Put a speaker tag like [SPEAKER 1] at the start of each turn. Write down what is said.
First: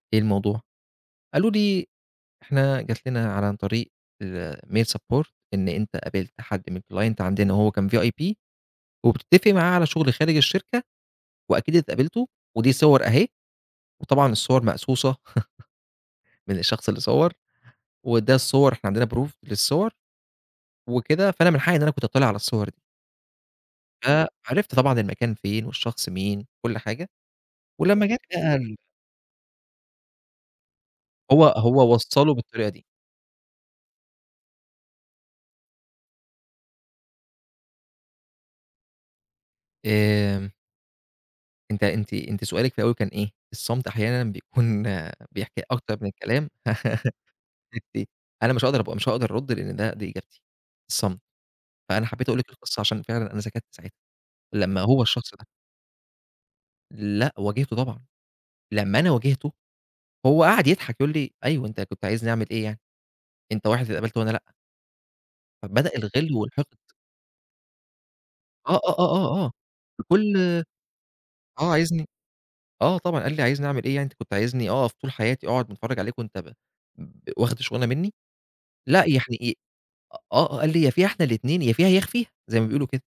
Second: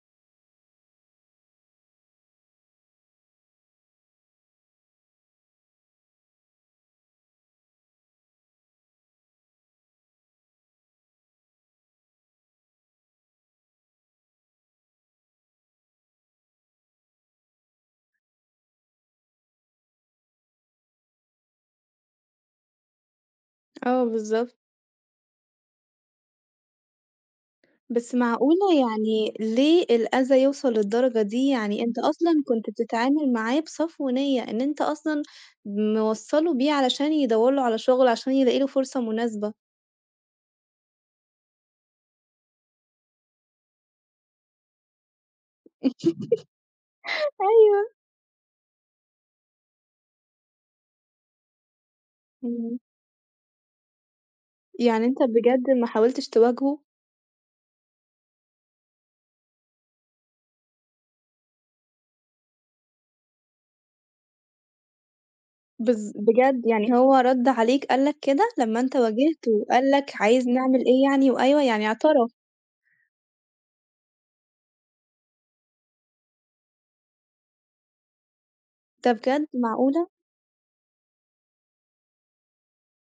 [SPEAKER 1] إيه الموضوع؟ قال له دي إحنا جات لنا ع عن طريق الmail support إن أنت قابلت حد من الclient عندنا وهو كان VIP وبتتفق معاه على شغل خارج الشركة، وأكيد اتقابلتوا، ودي صور أهي، وطبعًا الصور مقصوصة من الشخص اللي صوّر، وده الصور إحنا عندنا proof للصور وكده، فأنا من حقي إن أنا كنت أتطّلِع على الصور دي.
[SPEAKER 2] آه، بالضبط.
[SPEAKER 1] فعرفت طبعًا المكان فين، والشخص مين، و كُلّ حاجة، ولمّا
[SPEAKER 2] بس
[SPEAKER 1] جات بقى
[SPEAKER 2] معقولة!
[SPEAKER 1] ال
[SPEAKER 2] يعني ليه الأذى يوصل للدرجة
[SPEAKER 1] هو
[SPEAKER 2] دي؟ يعني
[SPEAKER 1] هو
[SPEAKER 2] أنت
[SPEAKER 1] وصَّله
[SPEAKER 2] أصلًا
[SPEAKER 1] بالطريقة
[SPEAKER 2] كنت
[SPEAKER 1] دي.
[SPEAKER 2] بتتعامل معاه بصفو نِيّة إن أنت أصلًا موصَّله بيه علشان يدوَّر له على شغل، عشان يلاقي له فرصة مناسبة.
[SPEAKER 1] آآ أنت أنتِ أنتِ سؤالِك في الأول كان إيه؟ الصمت أحيانًا بيكون بيحكي أكتر من الكلام
[SPEAKER 2] أيوه.
[SPEAKER 1] [unintelligible] أنا مش هاقدر أبقى مش هاقدر أرد لأن ده دي إجابتي، الصمت فأنا حبيت أقول لِك
[SPEAKER 2] إمم.
[SPEAKER 1] القصّة عشان فعلًا أنا سكَتّ ساعتها، لمّا هو
[SPEAKER 2] يعني أنت
[SPEAKER 1] الشخص ده
[SPEAKER 2] بجد ما حاولتش تواجهه؟
[SPEAKER 1] لأ، واجهتُه طبعًا، لمّا أنا واجهته هو قعد يضحك، يقول لي أيوه أنت كنت عايزني أعمل إيه يعني؟ أنت واحد اتقبَلت وأنا لأ. فبدأ
[SPEAKER 2] بالض
[SPEAKER 1] الغِلّ
[SPEAKER 2] بجد
[SPEAKER 1] والحقد
[SPEAKER 2] يعني هو رد عليك قال لك كده؟
[SPEAKER 1] آه،
[SPEAKER 2] لمّا
[SPEAKER 1] آه،
[SPEAKER 2] أنت
[SPEAKER 1] آه، آه، آه
[SPEAKER 2] واجهته قال لك
[SPEAKER 1] بكل
[SPEAKER 2] عايزني أعمل إيه يعني وأيوه،
[SPEAKER 1] آه،
[SPEAKER 2] يعني
[SPEAKER 1] عايزني
[SPEAKER 2] اعترف!
[SPEAKER 1] آه طبعًا، قال لي: "عايزني أعمل إيه يعني؟ أنت كنت عايزني أقف طول حياتي أقعد باتفرّج عليك وأنت ب ب واخد الشغلانة مني؟" لأ
[SPEAKER 2] ده
[SPEAKER 1] يعني
[SPEAKER 2] بجد؟
[SPEAKER 1] إ
[SPEAKER 2] معقولة!
[SPEAKER 1] آه، قال لي يا فيها إحنا الاتنين، يا فيها يا أخفيها زي ما بيقولوا كده.